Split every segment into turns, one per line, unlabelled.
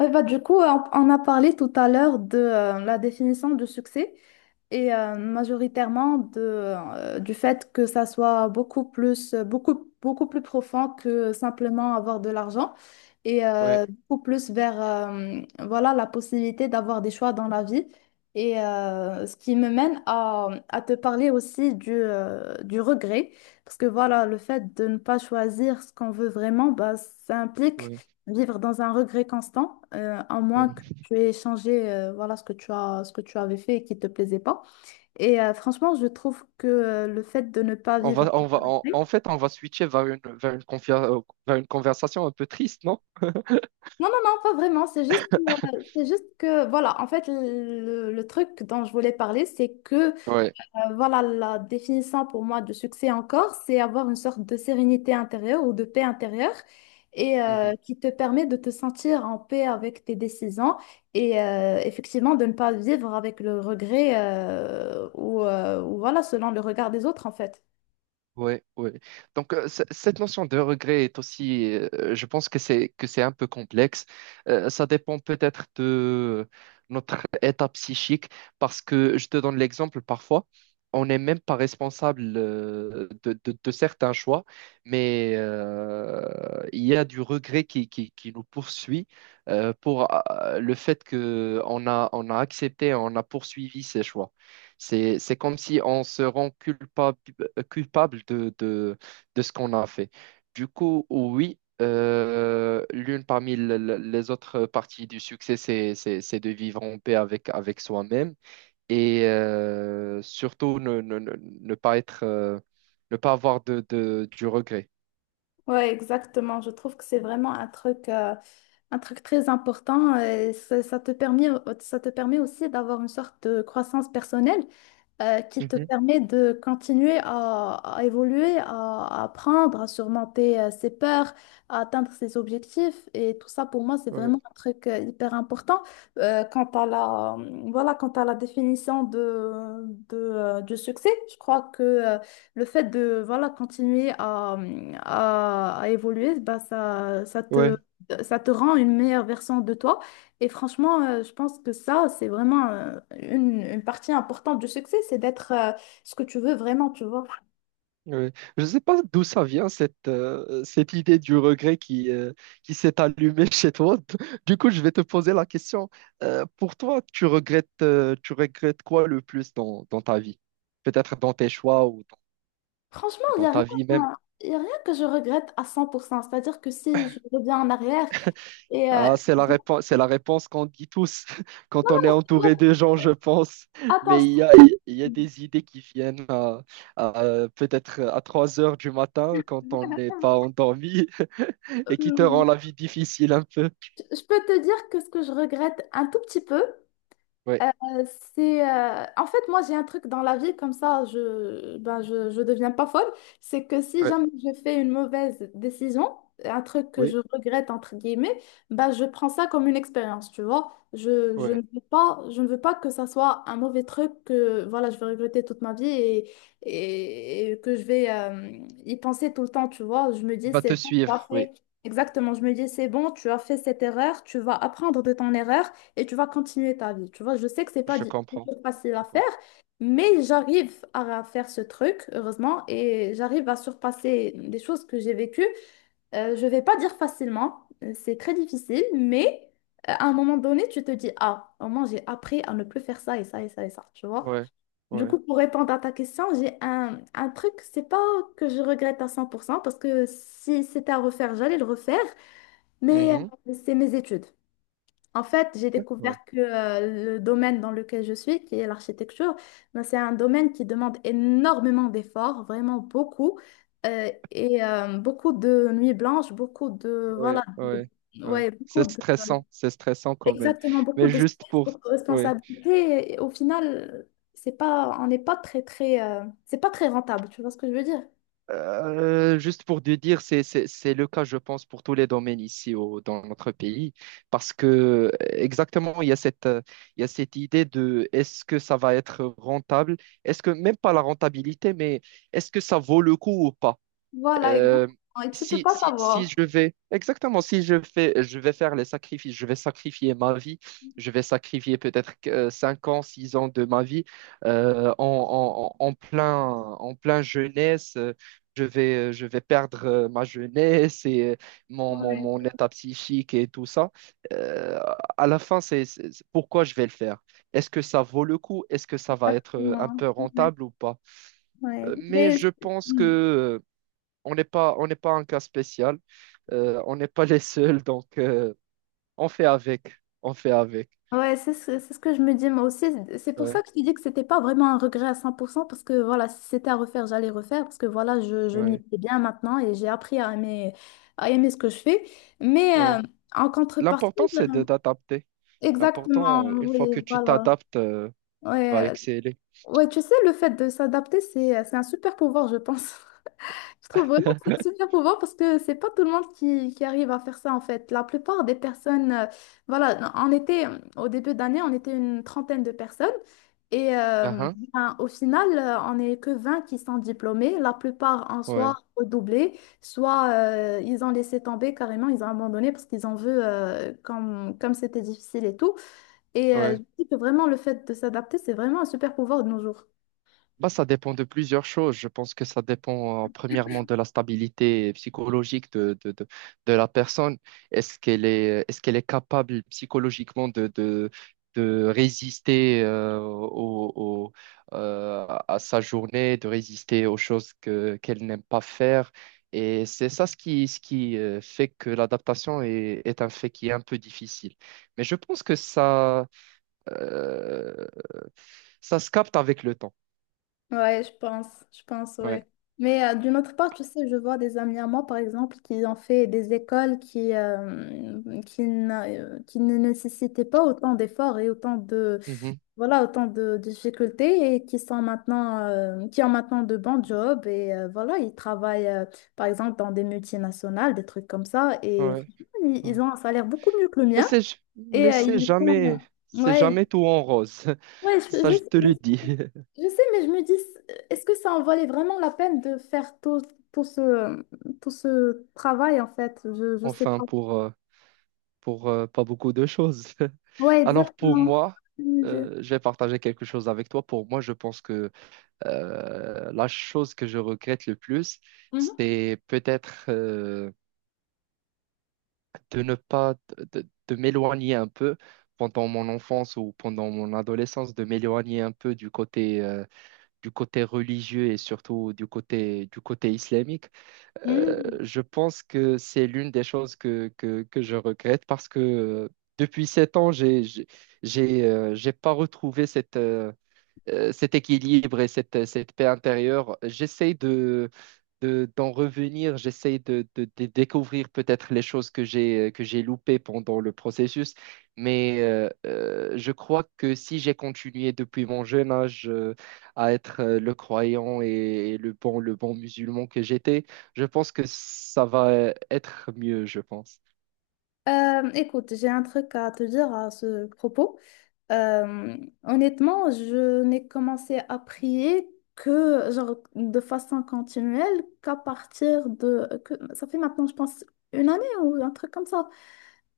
Ouais, bah, du coup, on a parlé tout à l'heure de la définition du succès et majoritairement du fait que ça soit beaucoup plus, beaucoup, beaucoup plus profond que simplement avoir de l'argent et
Ouais,
beaucoup plus vers voilà, la possibilité d'avoir des choix dans la vie. Et ce qui me mène à te parler aussi du regret. Parce que voilà, le fait de ne pas choisir ce qu'on veut vraiment, bah, ça implique
ouais,
vivre dans un regret constant, à moins que
ouais.
tu aies changé voilà, ce que tu as, ce que tu avais fait et qui ne te plaisait pas. Et franchement, je trouve que le fait de ne pas vivre.
On va, en en fait, on va switcher vers vers une conversation un peu triste, non?
Non, non, non, pas vraiment. C'est juste que, voilà, en fait, le truc dont je voulais parler, c'est que
Ouais.
voilà la définition pour moi de succès encore, c'est avoir une sorte de sérénité intérieure ou de paix intérieure, et qui te permet de te sentir en paix avec tes décisions et effectivement de ne pas vivre avec le regret, ou voilà, selon le regard des autres en fait.
Ouais, ouais. Donc cette notion de regret est aussi, je pense que c'est un peu complexe. Ça dépend peut-être de notre état psychique, parce que je te donne l'exemple parfois, on n'est même pas responsable de certains choix, mais il y a du regret qui nous poursuit pour le fait que on a accepté, on a poursuivi ces choix. C'est comme si on se rend culpable, culpable de ce qu'on a fait. Du coup, oui, l'une parmi les autres parties du succès, c'est de vivre en paix avec, avec soi-même et surtout ne pas être, ne pas avoir du regret.
Ouais, exactement. Je trouve que c'est vraiment un truc très important, et ça, ça te permet aussi d'avoir une sorte de croissance personnelle qui te
Mhm,
permet de continuer à évoluer, à apprendre, à surmonter ses peurs, à atteindre ses objectifs. Et tout ça, pour moi, c'est
ouais.
vraiment un truc hyper important. Quant à la, voilà, quant à la définition du succès, je crois que le fait de voilà, continuer à évoluer, bah,
Ouais.
ça te rend une meilleure version de toi. Et franchement, je pense que ça, c'est vraiment une partie importante du succès, c'est d'être ce que tu veux vraiment, tu vois.
Oui. Je ne sais pas d'où ça vient, cette idée du regret qui s'est allumée chez toi. Du coup, je vais te poser la question. Pour toi, tu regrettes quoi le plus dans, dans ta vie? Peut-être dans tes choix ou dans,
Franchement,
dans ta vie même.
il y a rien que je regrette à 100%. C'est-à-dire que si je reviens en arrière et
Ah,
je vais
c'est la réponse qu'on dit tous quand on est
te dire,
entouré de gens, je pense.
attends,
Mais il y a des idées qui viennent à, peut-être à 3 heures du matin quand on n'est pas endormi et qui te rend
euh,
la vie difficile un peu.
je peux te dire que ce que je regrette un tout petit peu.
Oui,
Euh, c'est en fait moi j'ai un truc dans la vie comme ça, je, ben, je deviens pas folle. C'est que si
oui,
jamais je fais une mauvaise décision, un truc que je
oui,
regrette entre guillemets, ben je prends ça comme une expérience, tu vois,
oui.
je ne veux pas que ça soit un mauvais truc que voilà je vais regretter toute ma vie. Et que je vais y penser tout le temps, tu vois, je me
Il
dis
va
c'est
te
bon, tu as
suivre, oui,
fait. Exactement, je me dis c'est bon, tu as fait cette erreur, tu vas apprendre de ton erreur et tu vas continuer ta vie. Tu vois, je sais que c'est pas
je
du
comprends.
tout facile à
Je
faire,
comprends.
mais j'arrive à faire ce truc, heureusement, et j'arrive à surpasser des choses que j'ai vécues. Je vais pas dire facilement, c'est très difficile, mais à un moment donné, tu te dis, ah, au moins j'ai appris à ne plus faire ça et ça et ça et ça, tu vois.
Ouais,
Du
ouais.
coup, pour répondre à ta question, j'ai un truc, c'est pas que je regrette à 100%, parce que si c'était à refaire, j'allais le refaire, mais
Mhm.
c'est mes études. En fait, j'ai
D'accord.
découvert que le domaine dans lequel je suis, qui est l'architecture, ben, c'est un domaine qui demande énormément d'efforts, vraiment beaucoup, beaucoup de nuits blanches, beaucoup de, voilà,
Ouais, ouais. Oui.
ouais, beaucoup de,
C'est stressant quand même.
exactement, beaucoup
Mais
de
juste
stress,
pour,
beaucoup de
ouais.
responsabilités. Et au final, c'est pas, on n'est pas très, très, c'est pas très rentable, tu vois ce que je veux dire?
Juste pour te dire, c'est le cas, je pense, pour tous les domaines ici au, dans notre pays. Parce que, exactement, il y a il y a cette idée de est-ce que ça va être rentable? Est-ce que, même pas la rentabilité, mais est-ce que ça vaut le coup ou pas?
Voilà, exactement.
Euh,
Et tu peux pas
si
savoir.
je vais, exactement, si je fais, je vais faire les sacrifices, je vais sacrifier ma vie, je vais sacrifier peut-être 5 ans, 6 ans de ma vie euh, en, en, en en plein, en plein jeunesse. Je vais perdre ma jeunesse et
Ouais,
mon état psychique et tout ça. Euh, à la fin, c'est pourquoi je vais le faire. Est-ce que ça vaut le coup? Est-ce que ça va être un
exactement.
peu
Ouais.
rentable ou pas?
Ouais.
Mais je pense
Hmm.
que on n'est pas un cas spécial. On n'est pas les seuls, donc on fait avec. On fait avec.
Ouais, c'est ce que je me dis moi aussi. C'est pour ça
Ouais,
que je te dis que c'était pas vraiment un regret à 100%, parce que voilà, si c'était à refaire, j'allais refaire parce que voilà, je m'y
ouais,
plais bien maintenant et j'ai appris à aimer ce que je fais. Mais
ouais.
en
L'important,
contrepartie,
c'est de d'adapter.
exactement,
L'important, une fois
oui,
que tu
voilà.
t'adaptes, va
Ouais,
exceller.
ouais, tu sais, le fait de s'adapter, c'est un super pouvoir, je pense. Je trouve vraiment que c'est un super pouvoir parce que c'est pas tout le monde qui arrive à faire ça en fait. La plupart des personnes, voilà, on était au début d'année, on était une trentaine de personnes et
Ah, hein.
ben, au final, on n'est que 20 qui sont diplômés. La plupart en
Ouais,
soit redoublés, soit ils ont laissé tomber carrément, ils ont abandonné parce qu'ils en veulent comme, comme c'était difficile et tout. Et
ouais.
je dis que vraiment le fait de s'adapter, c'est vraiment un super pouvoir de nos jours.
Bah, ça dépend de plusieurs choses. Je pense que ça dépend premièrement de la stabilité psychologique de la personne. Est-ce qu'elle est capable psychologiquement de résister à sa journée, de résister aux choses que, qu'elle n'aime pas faire. Et c'est ça ce qui fait que l'adaptation est, est un fait qui est un peu difficile. Mais je pense que euh, ça se capte avec le temps.
Ouais, je pense,
Ouais.
ouais. Mais d'une autre part, tu sais, je vois des amis à moi, par exemple, qui ont fait des écoles qui ne nécessitaient pas autant d'efforts et autant de,
Mhm.
voilà, autant de difficultés et qui sont maintenant, qui ont maintenant de bons jobs et voilà, ils travaillent, par exemple, dans des multinationales, des trucs comme ça et
Ouais,
franchement, ils,
ouais.
ils ont un salaire beaucoup mieux que le mien et
Mais
ils font,
c'est jamais
ouais,
tout en rose.
ouais,
Ça, je te le dis.
je sais, mais je me dis, est-ce que ça en valait vraiment la peine de faire tout, tout ce, tout ce travail, en fait? Je sais
Enfin,
pas.
pour pas beaucoup de choses.
Ouais,
Alors, pour
exactement.
moi, je vais partager quelque chose avec toi. Pour moi, je pense que la chose que je regrette le plus,
Mhm.
c'est peut-être de ne pas, de m'éloigner un peu pendant mon enfance ou pendant mon adolescence, de m'éloigner un peu du côté religieux et surtout du côté islamique,
Mhm.
je pense que c'est l'une des choses que je regrette parce que depuis 7 ans, j'ai pas retrouvé cet équilibre et cette, cette paix intérieure. J'essaie de, d'en revenir, j'essaie de, de découvrir peut-être les choses que j'ai loupées pendant le processus, mais je crois que si j'ai continué depuis mon jeune âge à être le croyant et, le bon musulman que j'étais, je pense que ça va être mieux, je pense.
Écoute, j'ai un truc à te dire à ce propos. Euh, Honnêtement, je n'ai commencé à prier que, genre, de façon continuelle, qu'à partir de. Ça fait maintenant, je pense, une année ou un truc comme ça.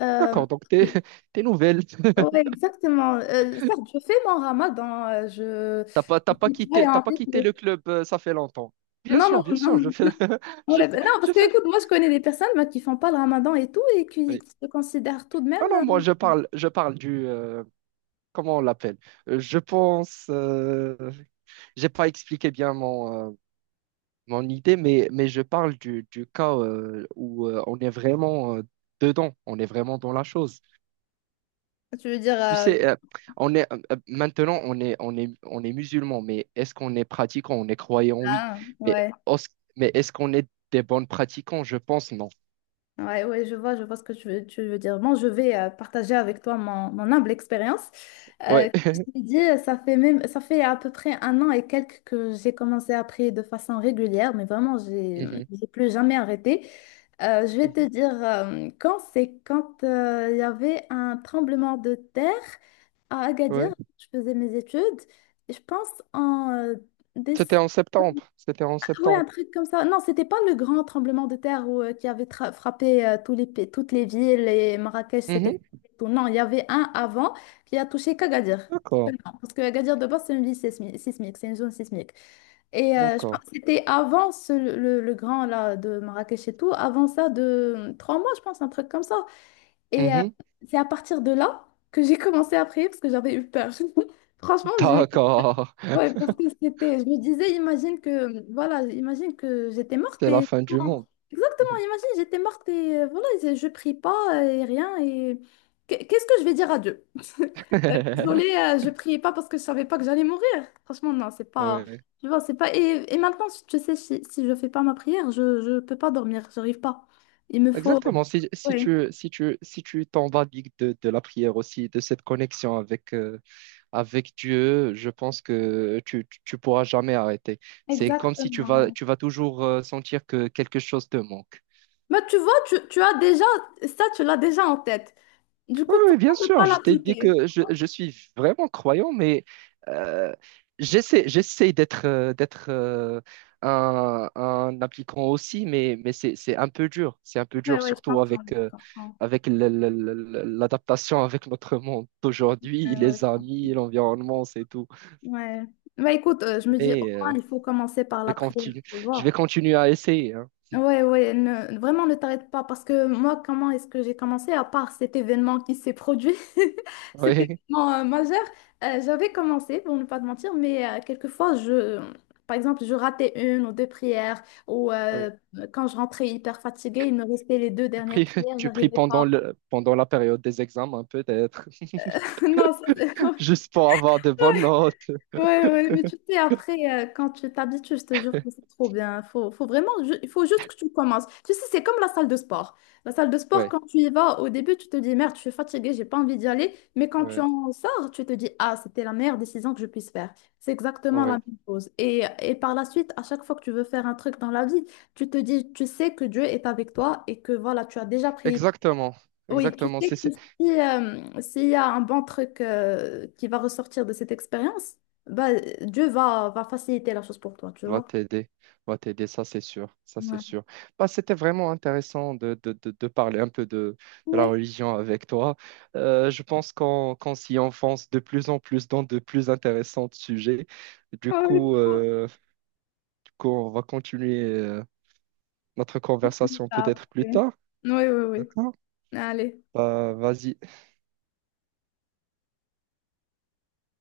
Euh,
D'accord, donc tes, tes nouvelles.
Ouais, exactement. Certes, je fais mon ramadan. euh, je je suis
T'as
croyante
pas
et
quitté
tout.
le club, ça fait longtemps.
Non, non,
Bien sûr, je
non.
fais, je,
Ouais, ben non, parce
je
que
fais.
écoute, moi je connais des personnes moi, qui font pas le ramadan et tout et qui,
Oui.
qui se considèrent tout de même.
Ah non, je parle du, comment on l'appelle? Euh, Je pense, euh, j'ai pas expliqué bien mon, mon idée, mais je parle du cas où on est vraiment dedans, on est vraiment dans la chose.
Tu veux dire.
Tu sais, on est maintenant, on est musulman, mais est-ce qu'on est pratiquant? On est croyant, oui.
Ah,
Mais,
ouais.
os- mais est-ce qu'on est des bons pratiquants? Je pense non.
Ouais, ouais, je vois ce que tu veux dire. Bon, je vais partager avec toi mon humble expérience.
Ouais.
Je t'ai dit, ça fait à peu près un an et quelques que j'ai commencé à prier de façon régulière, mais vraiment, j'ai,
Mhm.
j'ai plus jamais arrêté. Je vais te
Mhm.
dire, quand c'est quand il y avait un tremblement de terre à Agadir,
Ouais.
je faisais mes études, et je pense en décembre.
C'était en septembre. C'était en
Ouais, un
septembre.
truc comme ça. Non, c'était pas le grand tremblement de terre qui avait frappé toutes les villes et Marrakech c'était
Mhm.
tout. Non, il y avait un avant qui a touché qu'Agadir.
D'accord.
Seulement. Parce que Agadir de base, c'est une ville sismique, c'est une zone sismique. Et je
D'accord.
pense que c'était avant le grand là, de Marrakech et tout, avant ça de 3 mois, je pense, un truc comme ça. Et
Mhm.
c'est à partir de là que j'ai commencé à prier parce que j'avais eu peur. Franchement.
D'accord.
Ouais, parce que c'était, je me disais, imagine que, voilà, imagine que j'étais morte
C'est la
et.
fin du monde.
Exactement,
Mhm.
imagine, j'étais morte et voilà, je prie pas et rien et. Qu'est-ce que je vais dire à Dieu? Désolée, je priais pas parce que je savais pas que j'allais mourir. Franchement, non, c'est pas.
Ouais.
Tu vois, c'est pas. Et maintenant, je sais, si je fais pas ma prière, je peux pas dormir, j'arrive pas. Il me faut.
Exactement. Si,
Ouais.
si tu t'emballigues de la prière aussi, de cette connexion avec, avec Dieu, je pense que tu pourras jamais arrêter. C'est comme si tu vas,
Exactement.
tu vas toujours sentir que quelque chose te manque.
Mais tu vois, tu as déjà. Ça, tu l'as déjà en tête. Du
Oui,
coup,
oui, bien
pourquoi ne
sûr,
pas
je t'ai dit
l'appliquer?
que je suis vraiment croyant, mais euh, j'essaie, j'essaie d'être un appliquant aussi, mais c'est un peu dur. C'est un peu
Ouais,
dur,
ouais, je
surtout
comprends,
avec,
je
euh,
comprends.
avec le- le- le- le- l'adaptation avec notre monde d'aujourd'hui,
Ouais, ouais, je
les
comprends.
amis, l'environnement, c'est tout.
Ouais. Bah, écoute, je me dis, au
Mais
moins, il faut commencer par
je
la
vais
prière,
continuer,
tu
je vais
vois.
continuer à essayer. Hein.
Ouais, ouais, vraiment, ne t'arrête pas, parce que moi, comment est-ce que j'ai commencé, à part cet événement qui s'est produit, cet événement majeur, j'avais commencé, pour ne pas te mentir, mais quelquefois, je. Par exemple, je ratais une ou deux prières, ou
Oui, oui.
quand je rentrais hyper fatiguée, il me restait les deux
Tu
dernières
pries,
prières,
tu pries
j'arrivais pas.
pendant le, pendant la période des examens, peut-être,
Non, ça,
juste pour avoir de bonnes notes.
Ouais, ouais, mais tu sais, après, quand tu t'habitues, je te jure que c'est trop bien. Faut vraiment, il faut juste que tu commences. Tu sais, c'est comme la salle de sport. La salle de sport,
Oui.
quand tu y vas, au début, tu te dis, merde, je suis fatiguée, j'ai pas envie d'y aller. Mais quand tu
Ouais,
en sors, tu te dis, ah, c'était la meilleure décision que je puisse faire. C'est exactement la même
ouais,
chose. Et par la suite, à chaque fois que tu veux faire un truc dans la vie, tu te dis, tu sais que Dieu est avec toi et que voilà, tu as déjà pris.
exactement,
Oui, tu
exactement.
sais que si, s'il y a un bon truc qui va ressortir de cette expérience, bah, Dieu va faciliter la chose pour toi, tu
Va
vois.
t'aider, va t'aider, ça c'est sûr, ça c'est
Ouais.
sûr. Bah, c'était vraiment intéressant de parler un peu de la
Ouais,
religion avec toi. Je pense qu'on s'y enfonce de plus en plus dans de plus intéressants sujets. Du
ouais,
coup,
trop.
euh, du coup, on va continuer notre conversation
Ça,
peut-être plus
après.
tard.
Oui, oui, oui.
D'accord?
Allez.
Bah, vas-y.